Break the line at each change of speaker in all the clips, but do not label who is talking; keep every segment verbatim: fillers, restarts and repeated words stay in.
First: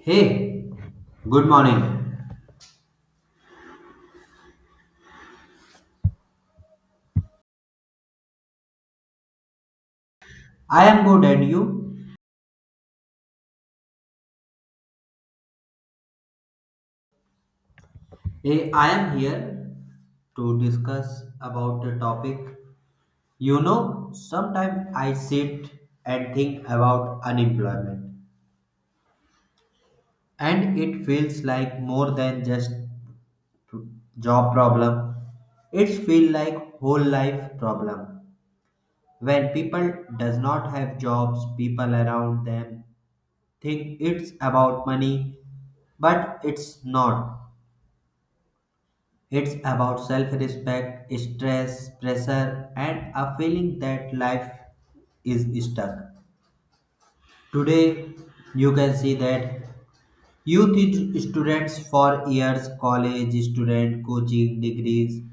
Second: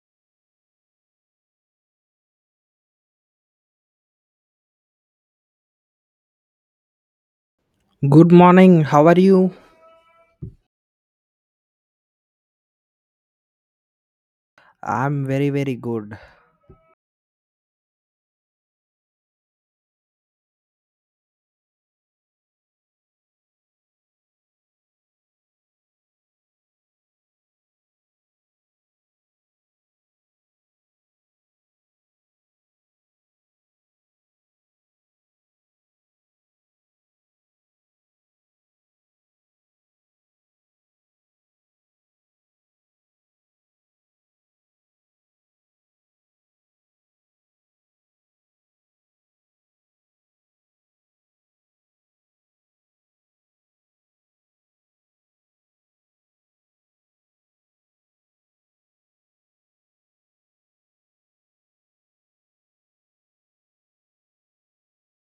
Hey, good morning.
Good morning. How are you?
I am good and you?
I'm very, very good.
Hey, I am here to discuss about a topic. You know, sometimes I sit and think about unemployment and it feels like more than just job problem. It feels like whole life problem. When people does not have jobs, people around them think it's about money, but it's not. It's about self respect, stress, pressure, and a feeling that life is stuck. Today, you can see that you teach students for years, college student, coaching degrees,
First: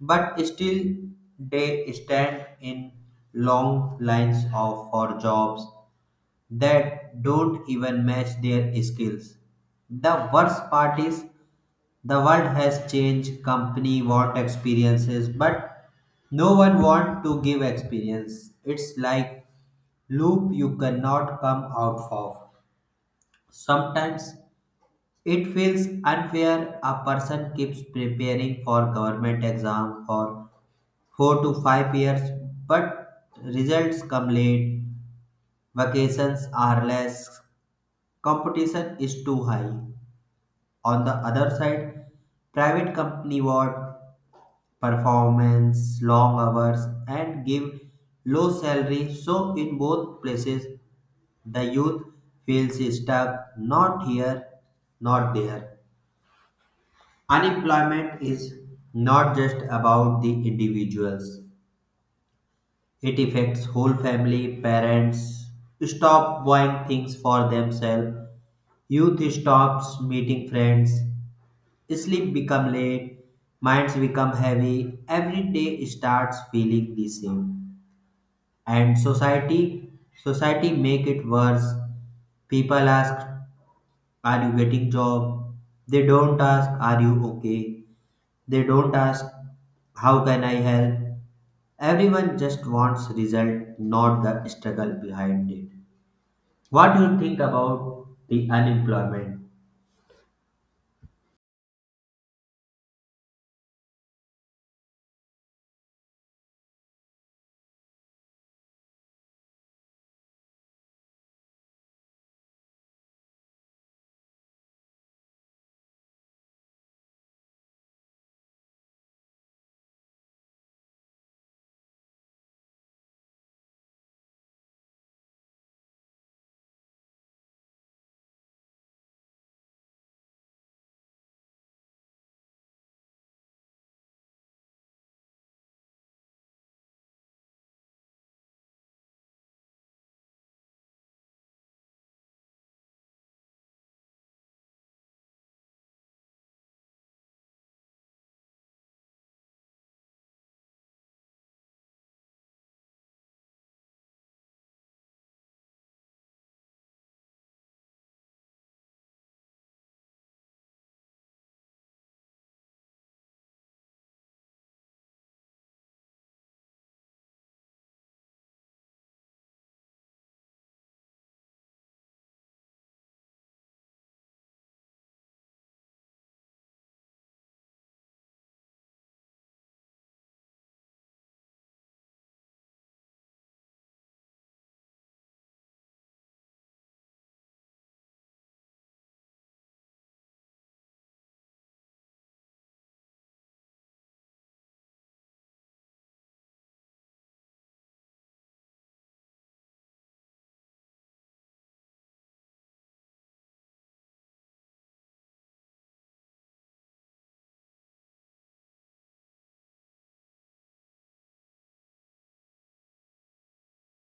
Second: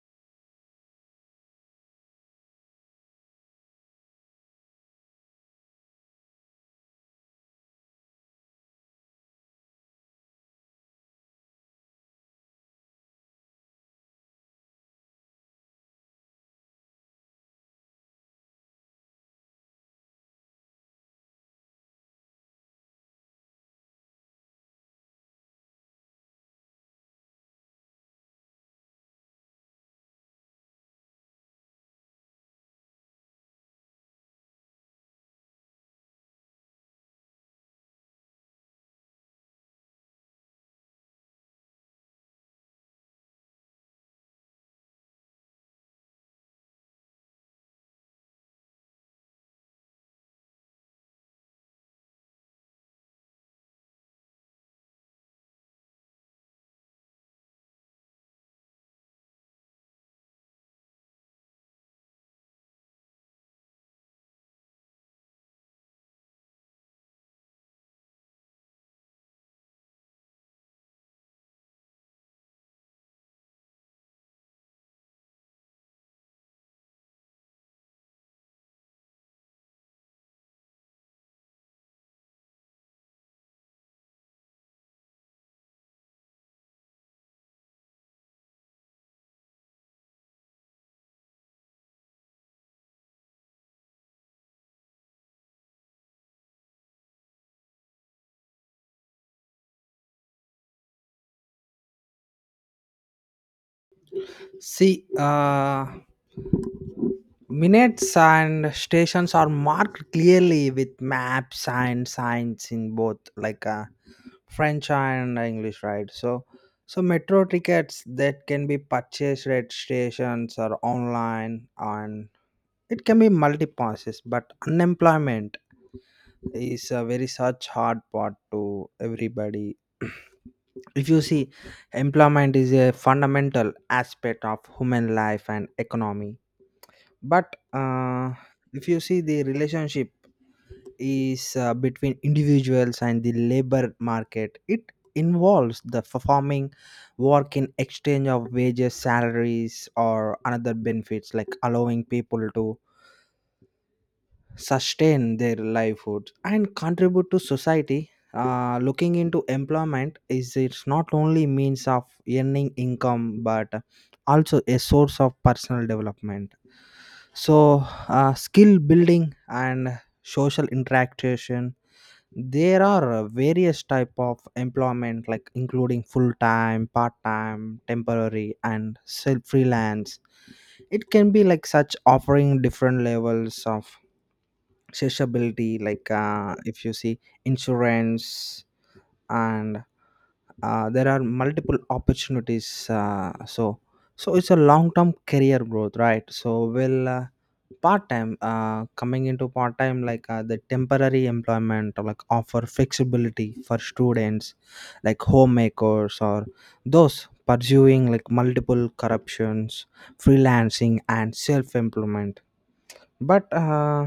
but still they stand in long lines of for jobs that don't even match their skills. The worst part is the world has changed, company want experiences, but no one want to give experience. It's like loop you cannot come out of. Sometimes it feels unfair a person keeps preparing for government exam for four to five years but results come late, vacations are less, competition is too high. On the other side, private company what performance, long hours, and give low salary. So, in both places, the youth feels stuck, not here, not there. Unemployment is not just about the individuals, it affects whole family, parents stop buying things for themselves, youth stops meeting friends, sleep become late, minds become heavy, every day starts feeling the same. And society society make it worse. People ask, are you getting job? They don't ask, are you okay? They don't ask, how can I help? Everyone just wants result, not the struggle behind it. What do you think about the unemployment?
See, uh, minutes and stations are marked clearly with maps and signs in both, like uh, French and English, right? So, so metro tickets that can be purchased at stations or online, and it can be multi passes. But unemployment is a very such hard part to everybody. If you see, employment is a fundamental aspect of human life and economy, but uh, if you see, the relationship is uh, between individuals and the labor market. It involves the performing work in exchange of wages, salaries, or another benefits, like allowing people to sustain their livelihood and contribute to society. Uh, looking into employment, is it's not only means of earning income but also a source of personal development. So uh, skill building and social interaction. There are various type of employment, like including full time, part time, temporary, and self freelance. It can be like such offering different levels of accessibility. Like uh, if you see insurance, and uh, there are multiple opportunities. Uh, so so it's a long term career growth, right? So will uh, part time, uh, coming into part time, like uh, the temporary employment, or like offer flexibility for students, like homemakers, or those pursuing like multiple corruptions. Freelancing and self employment, but uh,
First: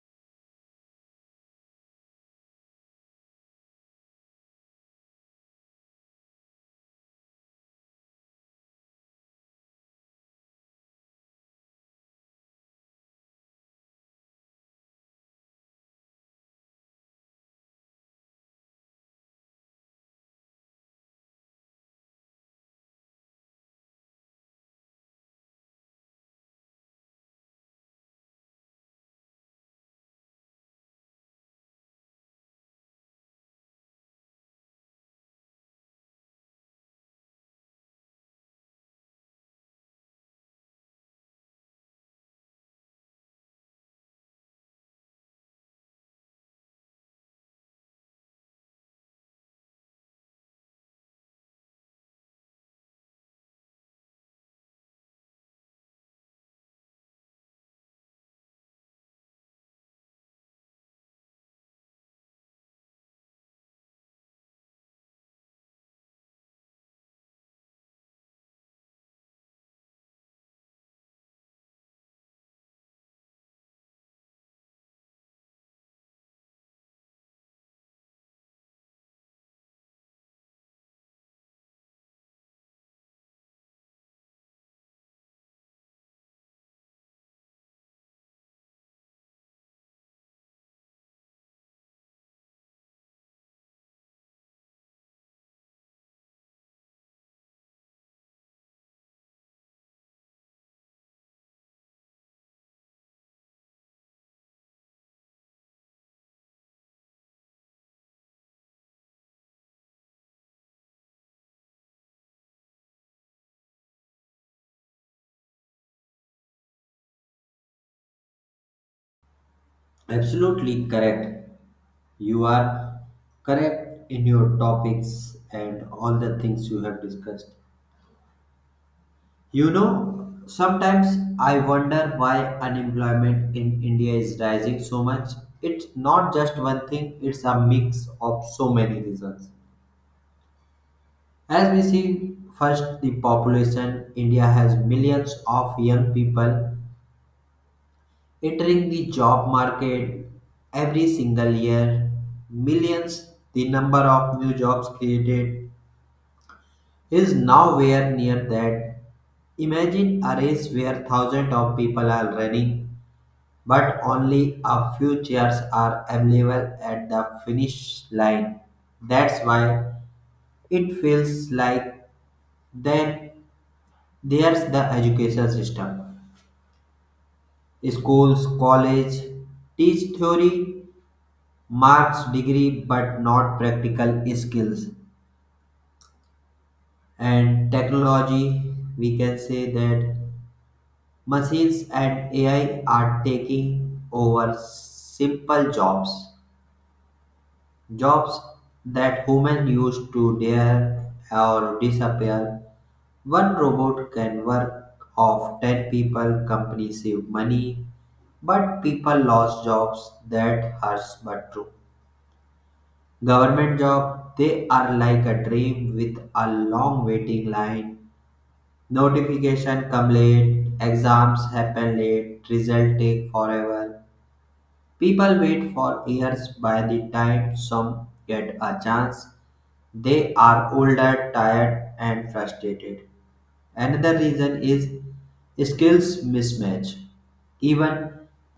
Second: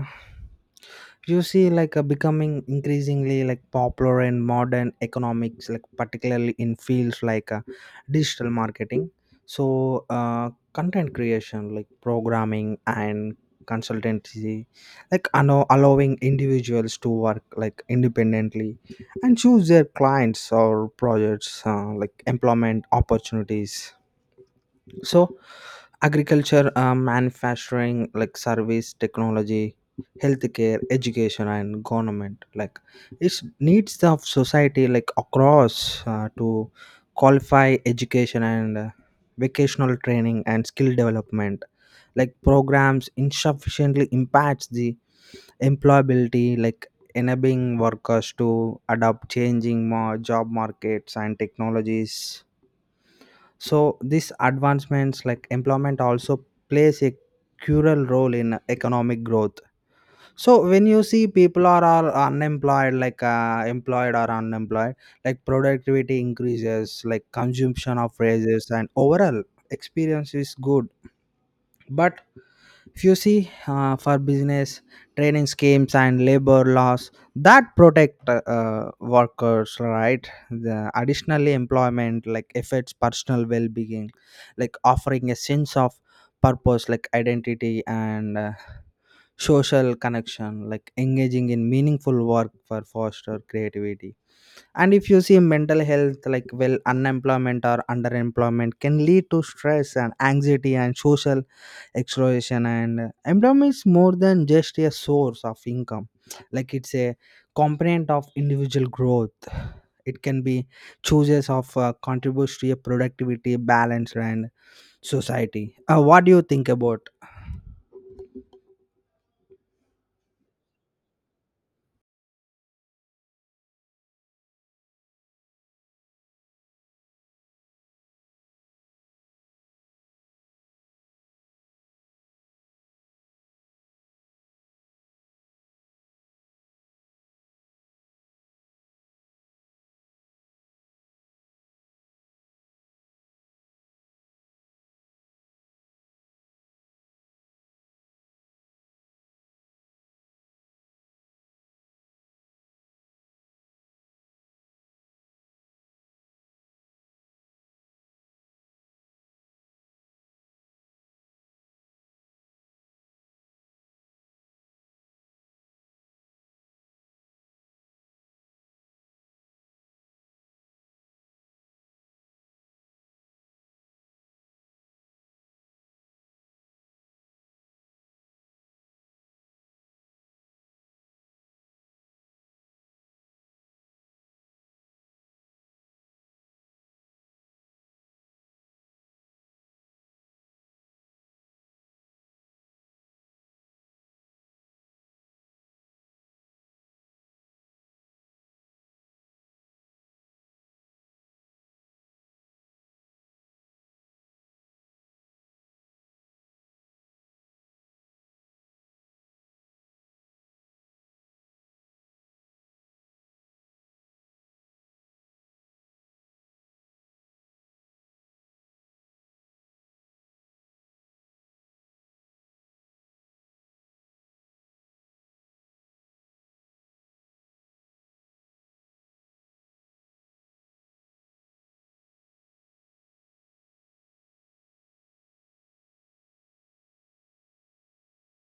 you see like uh, becoming increasingly like popular in modern economics, like particularly in fields like uh, digital marketing, so uh, content creation, like programming and consultancy, like allow- allowing individuals to work like independently and choose their clients or projects, uh, like employment opportunities. So agriculture, uh, manufacturing, like service, technology, healthcare, education, and government, like it needs of society, like across uh, to qualify education and uh, vocational training and skill development, like programs insufficiently impacts the employability, like enabling workers to adopt changing more job markets and technologies. So these advancements, like employment, also plays a crucial role in economic growth. So when you see people are, are unemployed, like uh, employed or unemployed, like productivity increases, like consumption of raises, and overall experience is good. But if you see, uh, for business training schemes and labor laws that protect uh, uh, workers right, the additionally employment like affects personal well-being, like offering a sense of purpose, like identity, and uh, social connection, like engaging in meaningful work for foster creativity. And if you see mental health, like well, unemployment or underemployment can lead to stress and anxiety and social exploration. And employment is more than just a source of income, like it's a component of individual growth. It can be chooses of uh, contributes to a productivity balance and society. Uh, what do you think about?
Absolutely correct. You are correct in your topics and all the things you have discussed. You know, sometimes I wonder why unemployment in India is rising so much. It's not just one thing, it's a mix of so many reasons. As we see, first the population, India has millions of young people entering the job market every single year. Millions, the number of new jobs created is nowhere near that. Imagine a race where thousands of people are running but only a few chairs are available at the finish line. That's why it feels like then there's the education system. Schools, college teach theory, marks, degree, but not practical skills. And technology, we can say that machines and A I are taking over simple jobs. Jobs that humans used to dare or disappear. One robot can work of ten people, companies save money, but people lost jobs. That hurts but true. Government job, they are like a dream with a long waiting line. Notification come late, exams happen late, result take forever. People wait for years by the time some get a chance. They are older, tired, and frustrated. Another reason is skills mismatch. Even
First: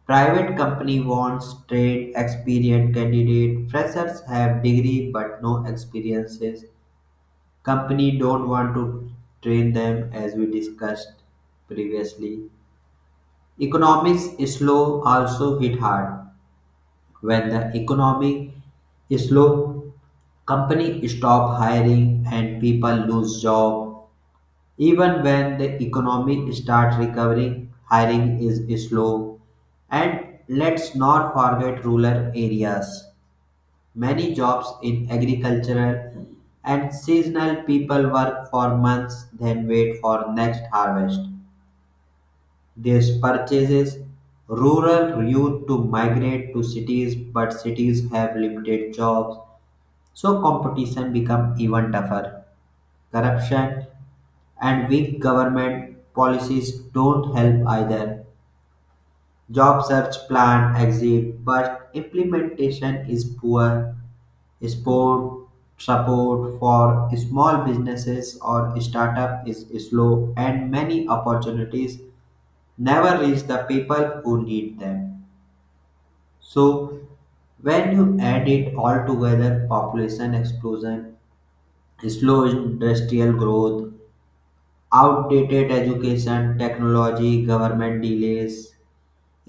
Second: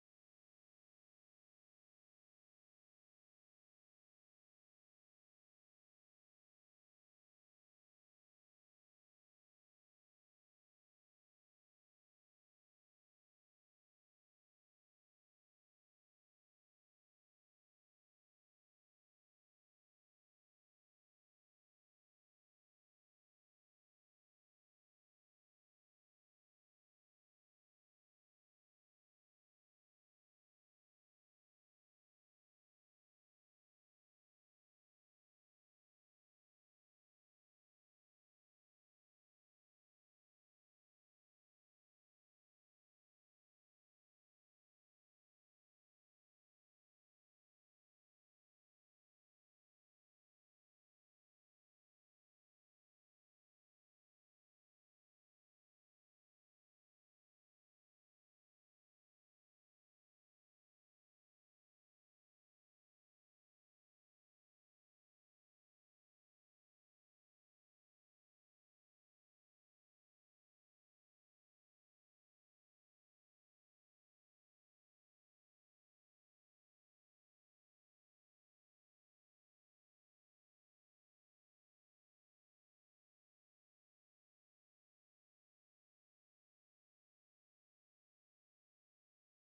private company wants trained, experienced candidate. Freshers have degree but no experiences. Company don't want to train them as we discussed previously. Economics slow also hit hard. When the economy is slow, companies stop hiring and people lose jobs. Even when the economy starts recovering, hiring is slow. And let's not forget rural areas. Many jobs in agricultural and seasonal people work for months then wait for next harvest. This purchases rural youth to migrate to cities, but cities have limited jobs, so competition becomes even tougher. Corruption and weak government policies don't help either. Job search plan exists, but implementation is poor. Sport support for small businesses or startup is slow, and many opportunities never reach the people who need them. So when you add it all together, population explosion, slow industrial growth, outdated education, technology, government delays,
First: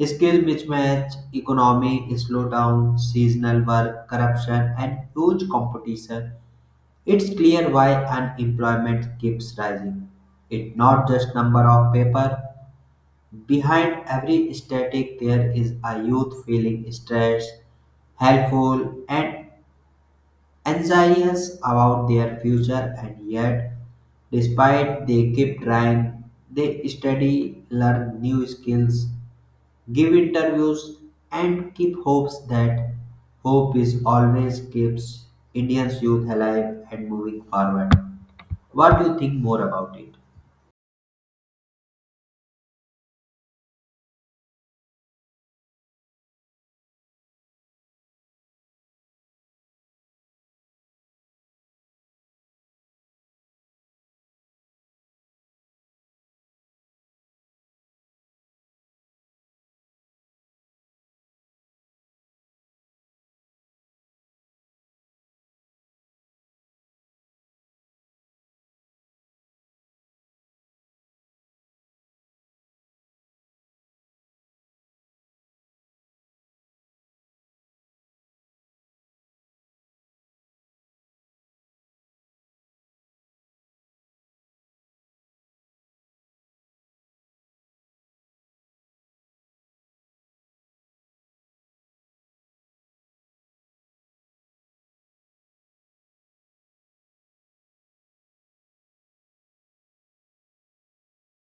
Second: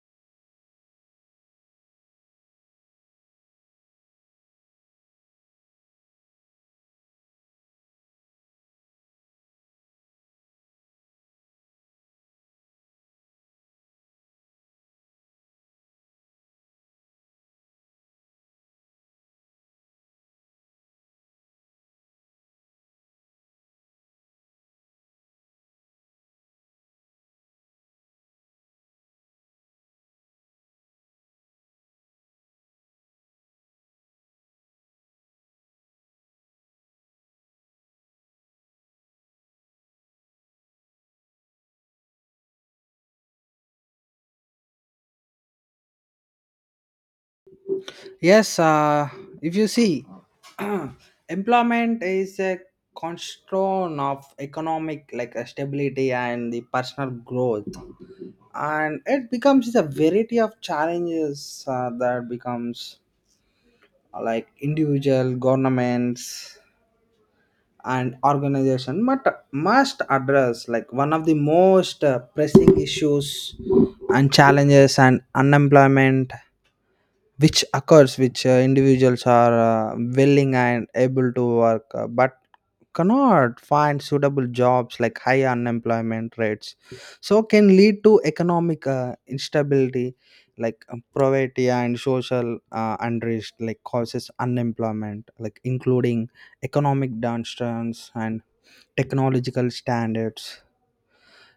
skill mismatch, economic slowdown, seasonal work, corruption, and huge competition, it's clear why unemployment keeps rising. It's not just number of paper. Behind every static, there is a youth feeling stressed, helpful, and anxious about their future. And yet despite, they keep trying. They study, learn new skills, give interviews, and keep hopes that hope is always keeps indians youth alive and moving forward. What do you think more about it?
Yes, uh, if you see, employment is a cornerstone of economic, like uh, stability and the personal growth. And it becomes a variety of challenges uh, that becomes like individual governments and organization, but must address like one of the most uh, pressing issues and challenges, and unemployment which occurs, which uh, individuals are uh, willing and able to work, uh, but cannot find suitable jobs, like high unemployment rates, so can lead to economic uh, instability, like uh, poverty and social uh, unrest, like causes unemployment, like including economic downturns and technological standards.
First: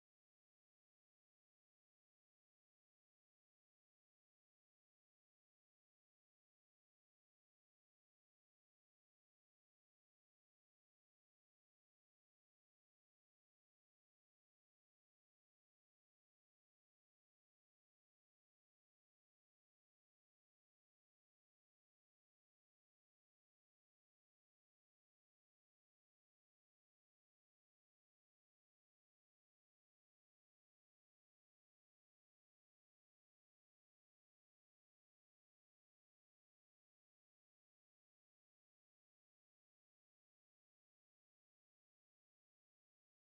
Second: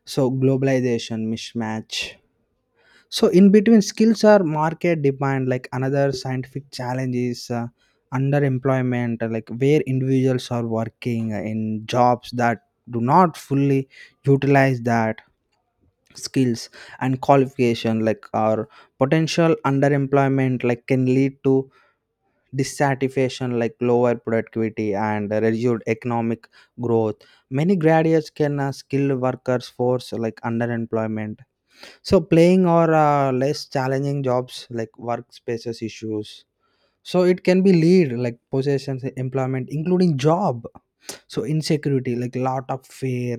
So globalization mismatch, so in between skills are market demand, like another scientific challenge is uh, underemployment, uh, like where individuals are working in jobs that do not fully utilize that skills and qualification, like or potential underemployment, like can lead to dissatisfaction, like lower productivity and reduced economic growth. Many graduates can uh, skilled workers force like underemployment, so playing or uh, less challenging jobs, like workspaces issues. So it can be lead like possessions, employment, including job. So insecurity, like lot of fear,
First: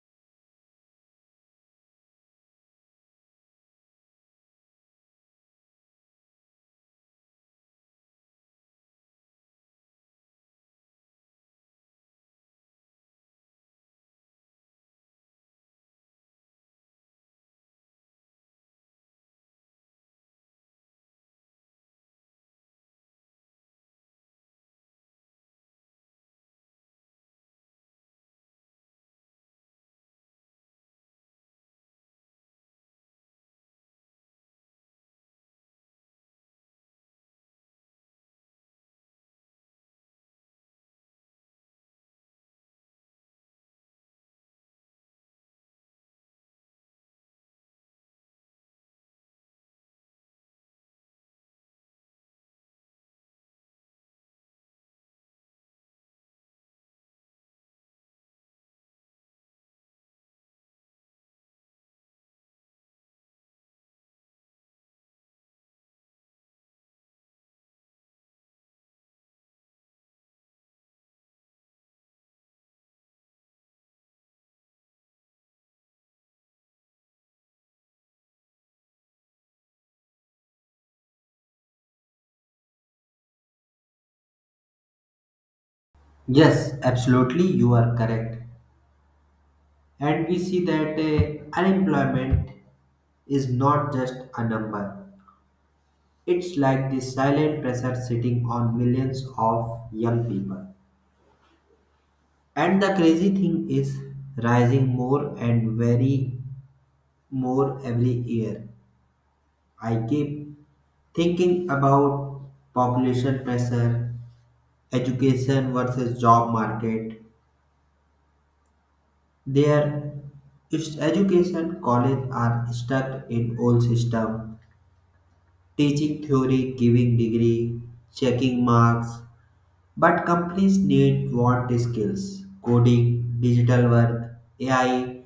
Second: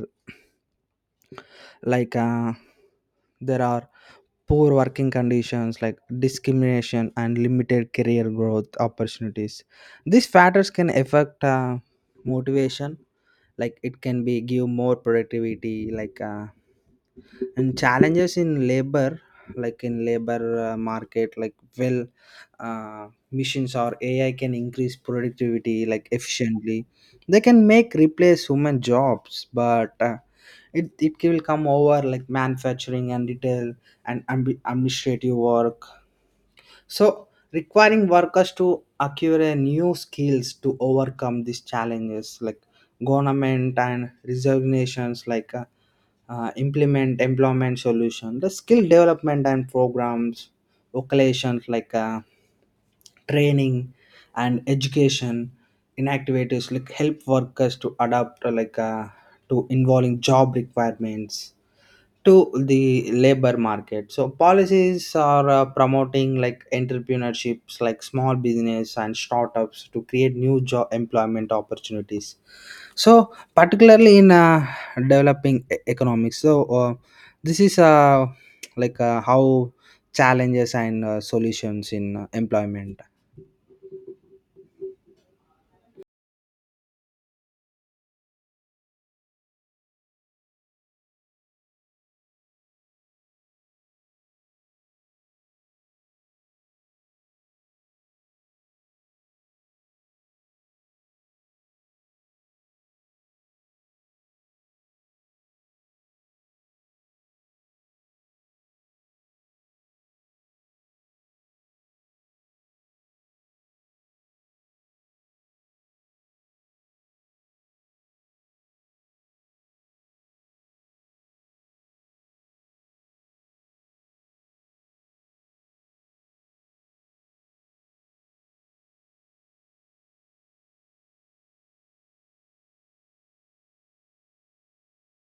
like uh, there are poor working conditions, like discrimination and limited career growth opportunities. These factors can affect uh, motivation. Like it can be give more productivity, like uh, and challenges in labor, like in labor uh, market, like well uh, machines or A I can increase productivity like efficiently. They can make replace human jobs, but uh, it, it will come over like manufacturing and retail and ambi- administrative work. So requiring workers to acquire a new skills to overcome these challenges, like government and resignations, like uh, uh, implement employment solution, the skill development and programs occupations, like uh, training and education in activities, like help workers to adapt, uh, like uh, to involving job requirements to the labor market. So policies are uh, promoting like entrepreneurships, like small business and startups to create new job employment opportunities, so particularly in uh, developing e- economics, so uh, this is uh, like uh, how challenges and uh, solutions in uh, employment.
Yes, absolutely, you are correct. And we see that uh, unemployment is not just a number. It's like this silent pressure sitting on millions of young people. And the crazy thing is rising more and very more every year. I keep thinking about population pressure, education versus job market. There is education college are stuck in old system, teaching theory, giving degree, checking marks. But companies need want skills coding, digital work, A I,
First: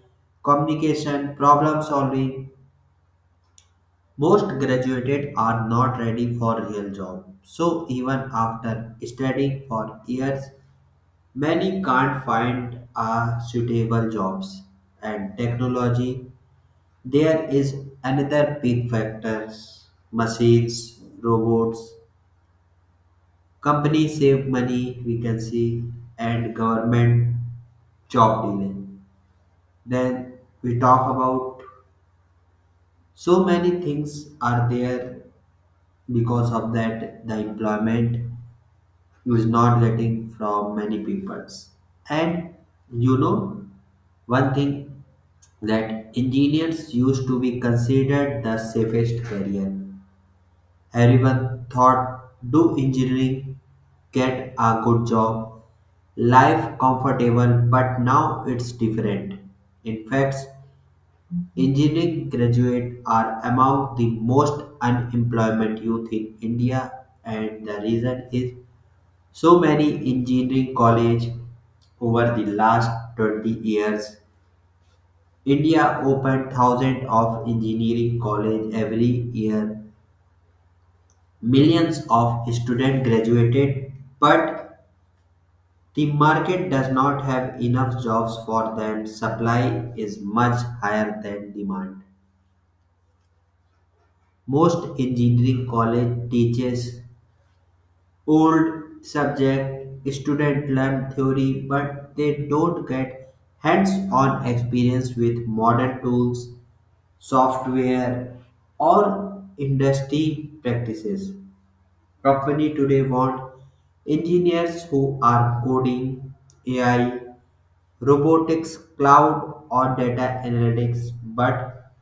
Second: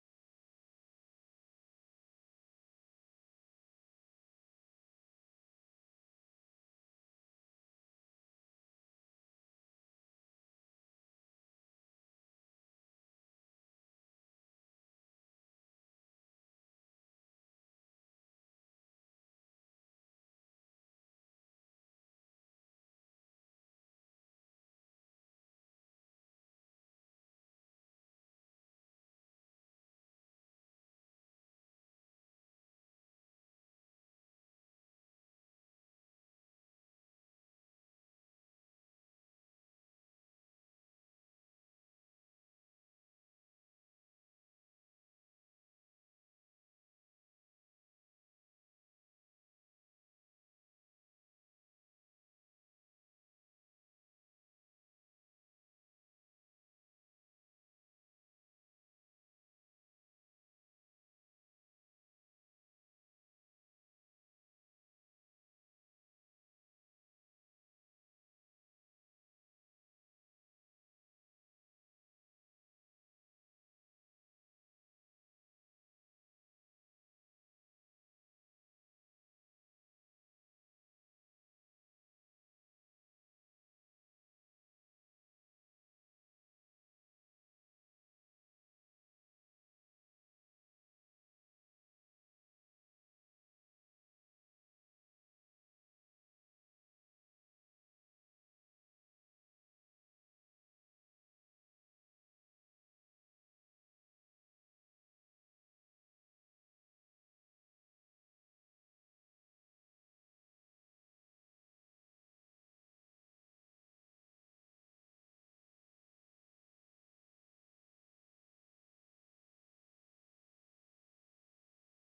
communication, problem solving. Most graduated are not ready for real job. So even after studying for years, many can't find a suitable jobs. And technology, there is another big factors: machines, robots, companies save money, we can see, and government job delay. Then we talk about so many things are there because of that the employment is not getting from many peoples. And you know one thing that engineers used to be considered the safest career. Everyone thought, do engineering, get a good job, life comfortable, but now it's different. In fact, engineering graduates are among the most unemployment youth in India, and the reason is so many engineering college over the last twenty years. India opened thousands of engineering college every year. Millions of students graduated, but the market does not have enough jobs for them. Supply is much higher than demand. Most engineering college teaches old subject. Students learn theory, but they don't get hands-on experience with modern tools, software, or industry practices. Company today want engineers who are coding, A I, robotics, cloud or data analytics, but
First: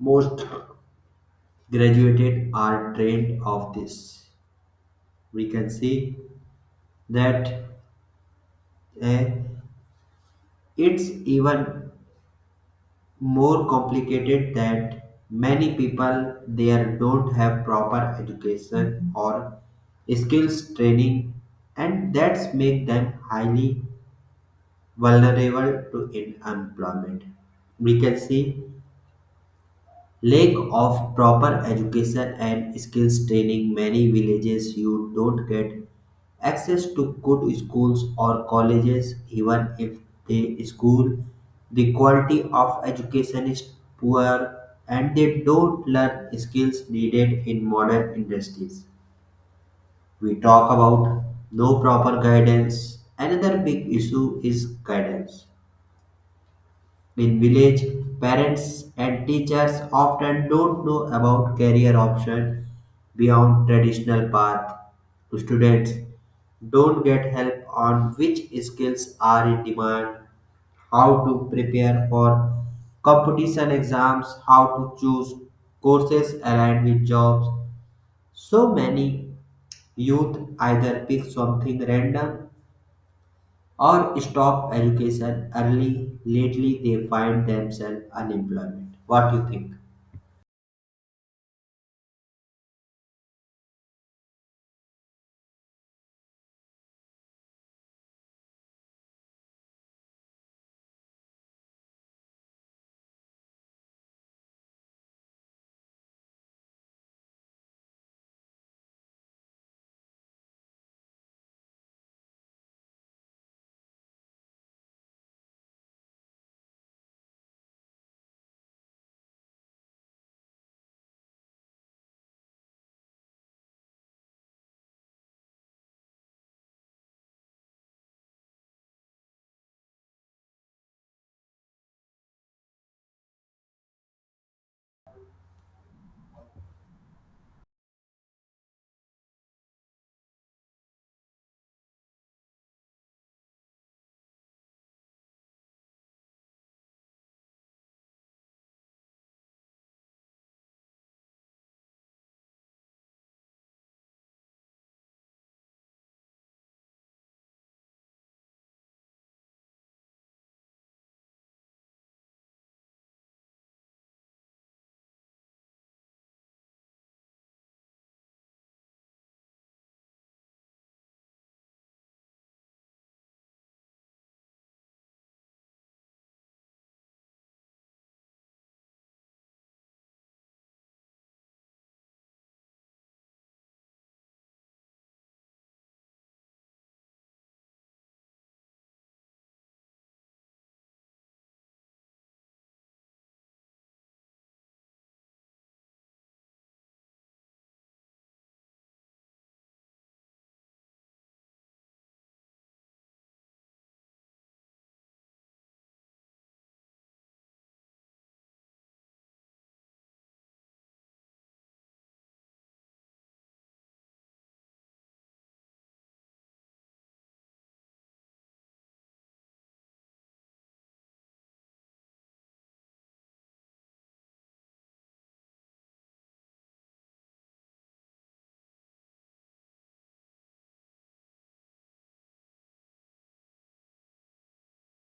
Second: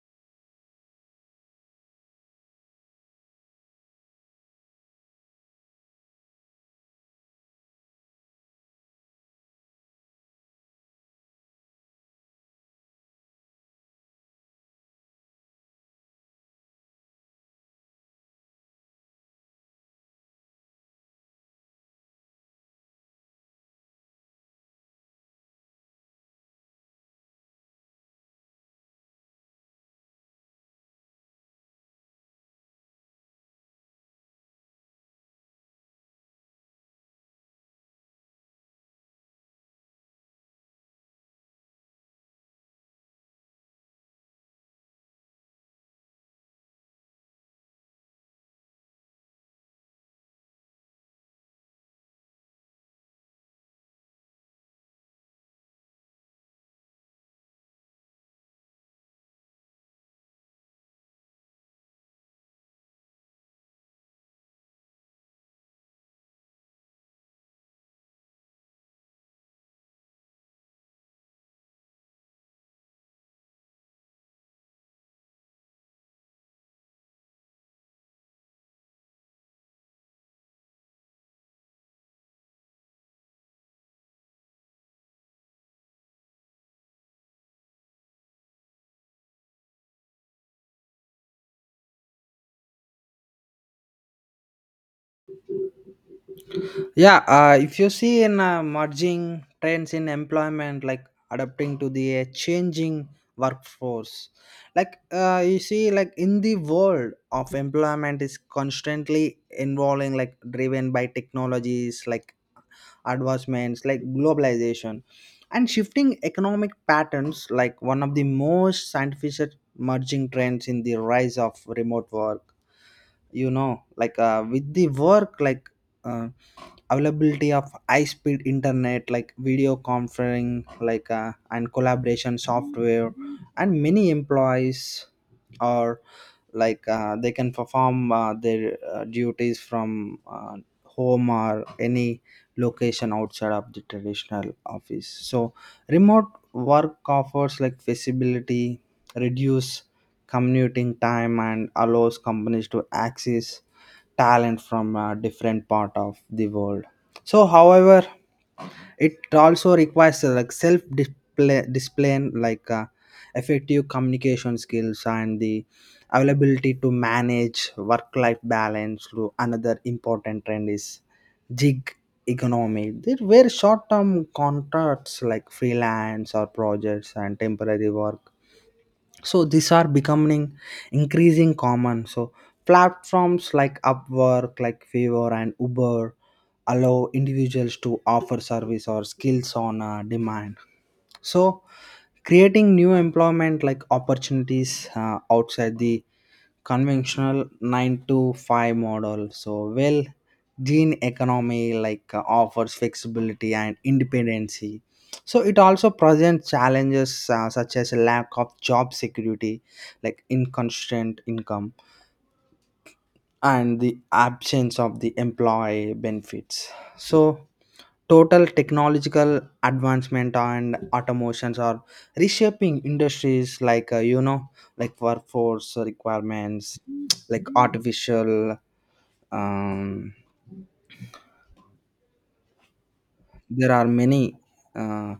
most graduated are drained of this. We can see that eh, it's even more complicated that many people there don't have proper education or skills training, and that's make them highly vulnerable to unemployment. We can see lack of proper education and skills training. Many villages you don't get access to good schools or colleges even if they school. The quality of education is poor and they don't learn skills needed in modern industries. We talk about no proper guidance. Another big issue is guidance. In village, parents and teachers often don't know about career options beyond traditional path. Students don't get help on which skills are in demand, how to prepare for competition exams, how to choose courses aligned with jobs. So many youth either pick something random or stop education early lately they find themselves unemployment. What do you think?
Yeah, uh, if you see in uh, merging trends in employment, like adapting to the uh, changing workforce, like uh, you see, like in the world of employment is constantly involving, like driven by technologies, like advancements, like globalization and shifting economic patterns, like one of the most scientific merging trends in the rise of remote work. You know, like uh, with the work, like uh, availability of high speed internet, like video conferencing, like uh, and collaboration software. And many employees are, like uh, they can perform uh, their uh, duties from uh, home or any location outside of the traditional office. So remote work offers like flexibility, reduce commuting time, and allows companies to access talent from a different part of the world. So however, it also requires uh, like self display displaying like uh, effective communication skills and the availability to manage work life balance through. Another important trend is gig economy. There were short term contracts, like freelance or projects and temporary work, so these are becoming increasing common. So platforms like Upwork, like Fiverr and Uber allow individuals to offer service or skills on uh, demand, so creating new employment like opportunities uh, outside the conventional nine to five model. So well, gene economy, like uh, offers flexibility and independency, so it also presents challenges uh, such as lack of job security, like inconstant income and the absence of the employee benefits. So total technological advancement and automations are reshaping industries, like uh, you know, like workforce requirements, like artificial um, there are many uh,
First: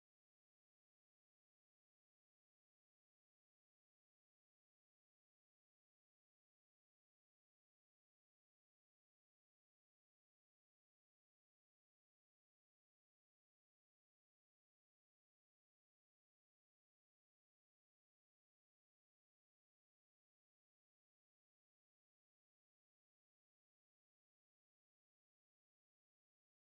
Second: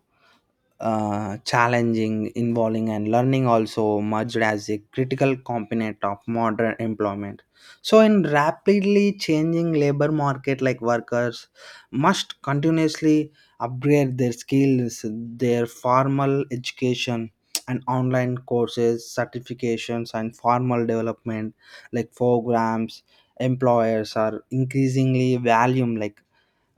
uh, challenging, involving, and learning also merged as a critical component of modern employment. So in rapidly changing labor market, like workers must continuously upgrade their skills, their formal education, and online courses, certifications, and formal development like programs. Employers are increasingly valuing like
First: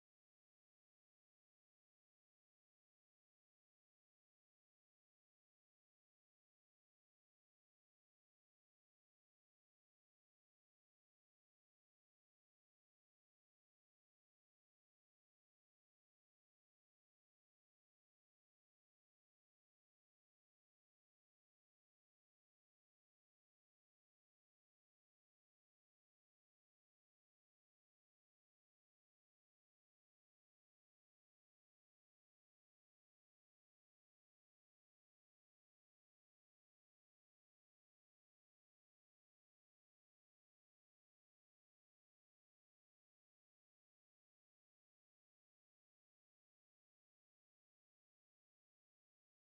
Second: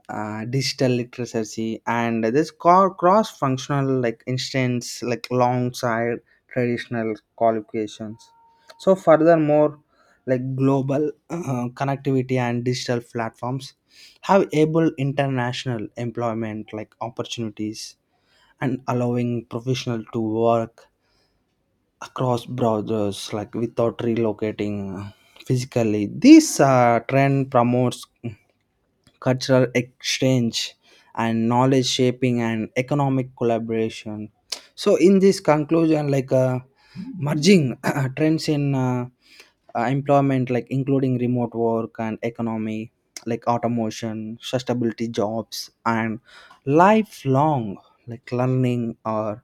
uh, digital literacy and this cross functional, like instance, like alongside traditional qualifications. So furthermore, like global uh, connectivity and digital platforms have able international employment like opportunities and allowing professional to work across borders, like without relocating physically. This uh, trend promotes cultural exchange and knowledge shaping and economic collaboration. So in this conclusion, like uh, merging trends in uh, uh, employment, like including remote work and economy, like automation, sustainability jobs, and lifelong like learning, or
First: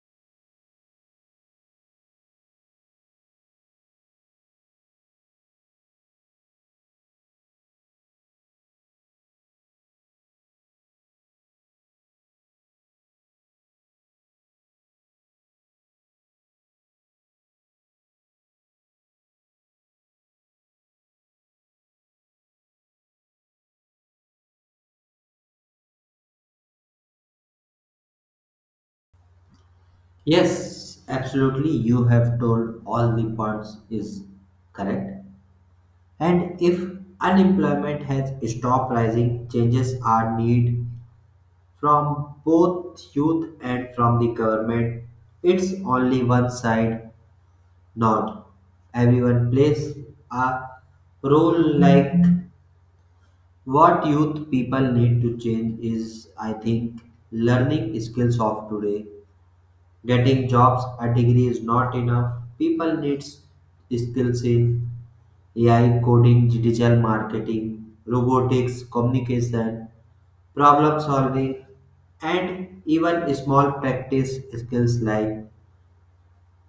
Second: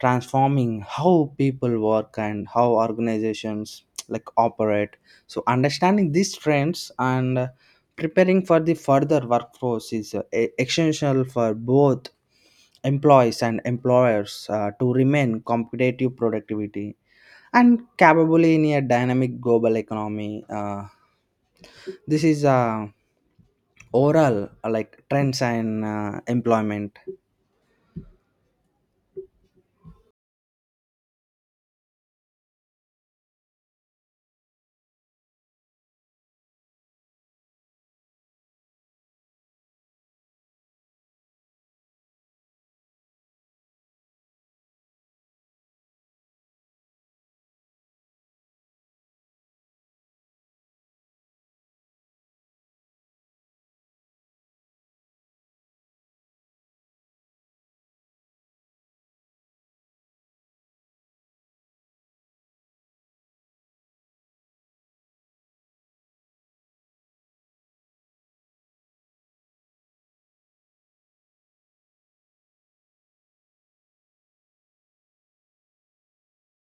transforming how people work and how organizations like operate. So understanding these trends and uh, preparing for the further workforce is uh, e- essential for both employees and employers uh, to remain competitive productivity and capable in a dynamic global economy. Uh, this is uh, overall uh, like trends and uh, employment.
Yes, absolutely, you have told all the points is correct. And if unemployment has stopped rising, changes are needed from both youth and from the government. It's only one side, not everyone plays a role. Like, what youth people need to change is, I think, learning skills of today. Getting jobs, a degree is not enough. People needs skills in A I coding, digital marketing, robotics, communication, problem solving, and even small practice skills like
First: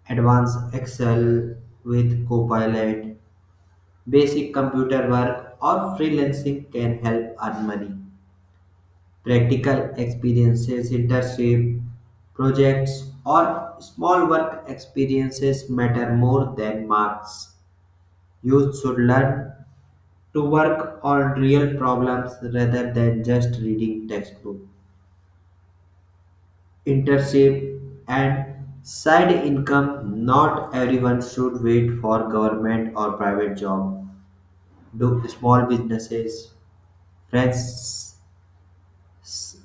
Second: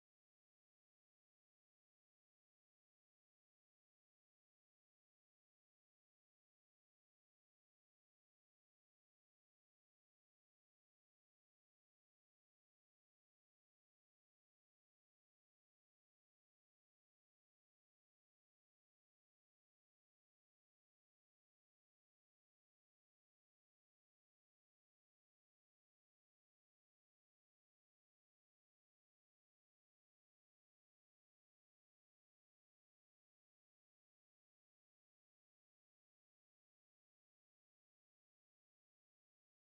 advanced Excel with Copilot, basic computer work, or freelancing can help earn money. Practical experiences, internship, projects, or small work experiences matter more than marks. Youth should learn to work on real problems rather than just reading textbook. Internship and side income, not everyone should wait for government or private job. Do small businesses, friends,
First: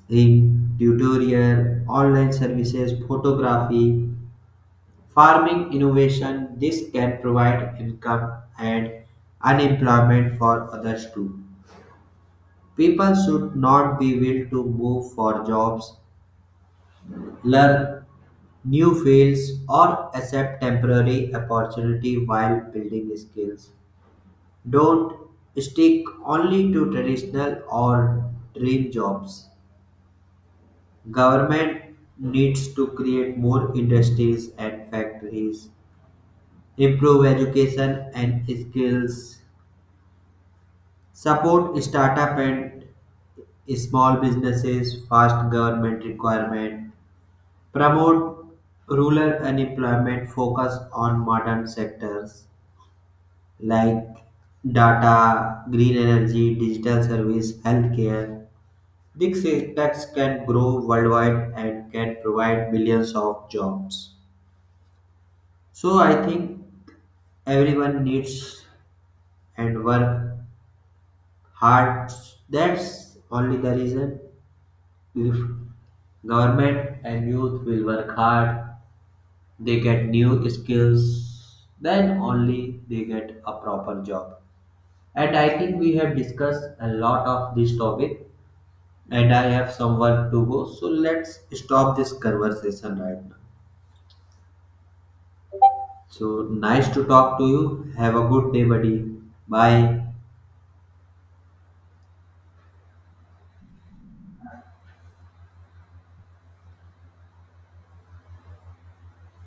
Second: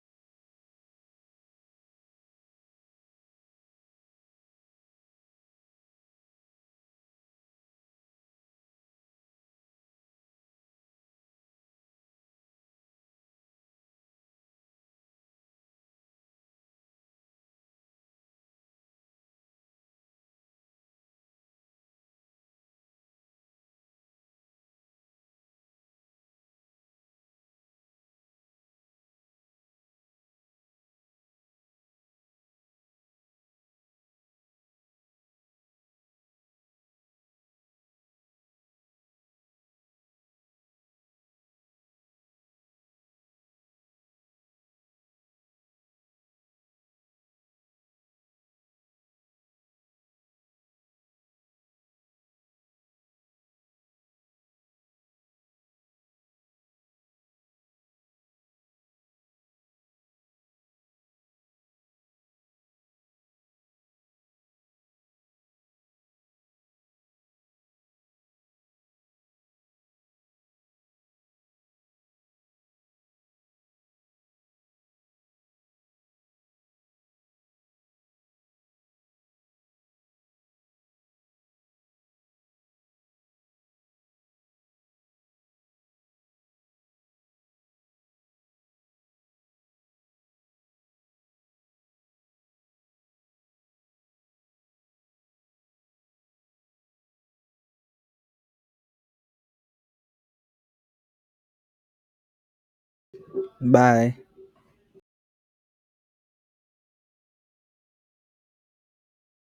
in tutorial, online services, photography, farming, innovation. This can provide income and unemployment for others too. People should not be willing to move for jobs, learn new fields, or accept temporary opportunity while building skills. Don't stick only to traditional or dream jobs. Government needs to create more industries and factories, improve education and skills, support startup and small businesses, fast government requirement, promote rural unemployment, focus on modern sectors like data, green energy, digital service, healthcare. These sectors can grow worldwide and can provide millions of jobs. So I think everyone needs and work hard. That's only the reason. If government and youth will work hard, they get new skills, then only they get a proper job. And I think we have discussed a lot of this topic, and I have some work to go. So let's stop this conversation right now. So nice to talk to you. Have a good day, buddy. Bye.
Bye.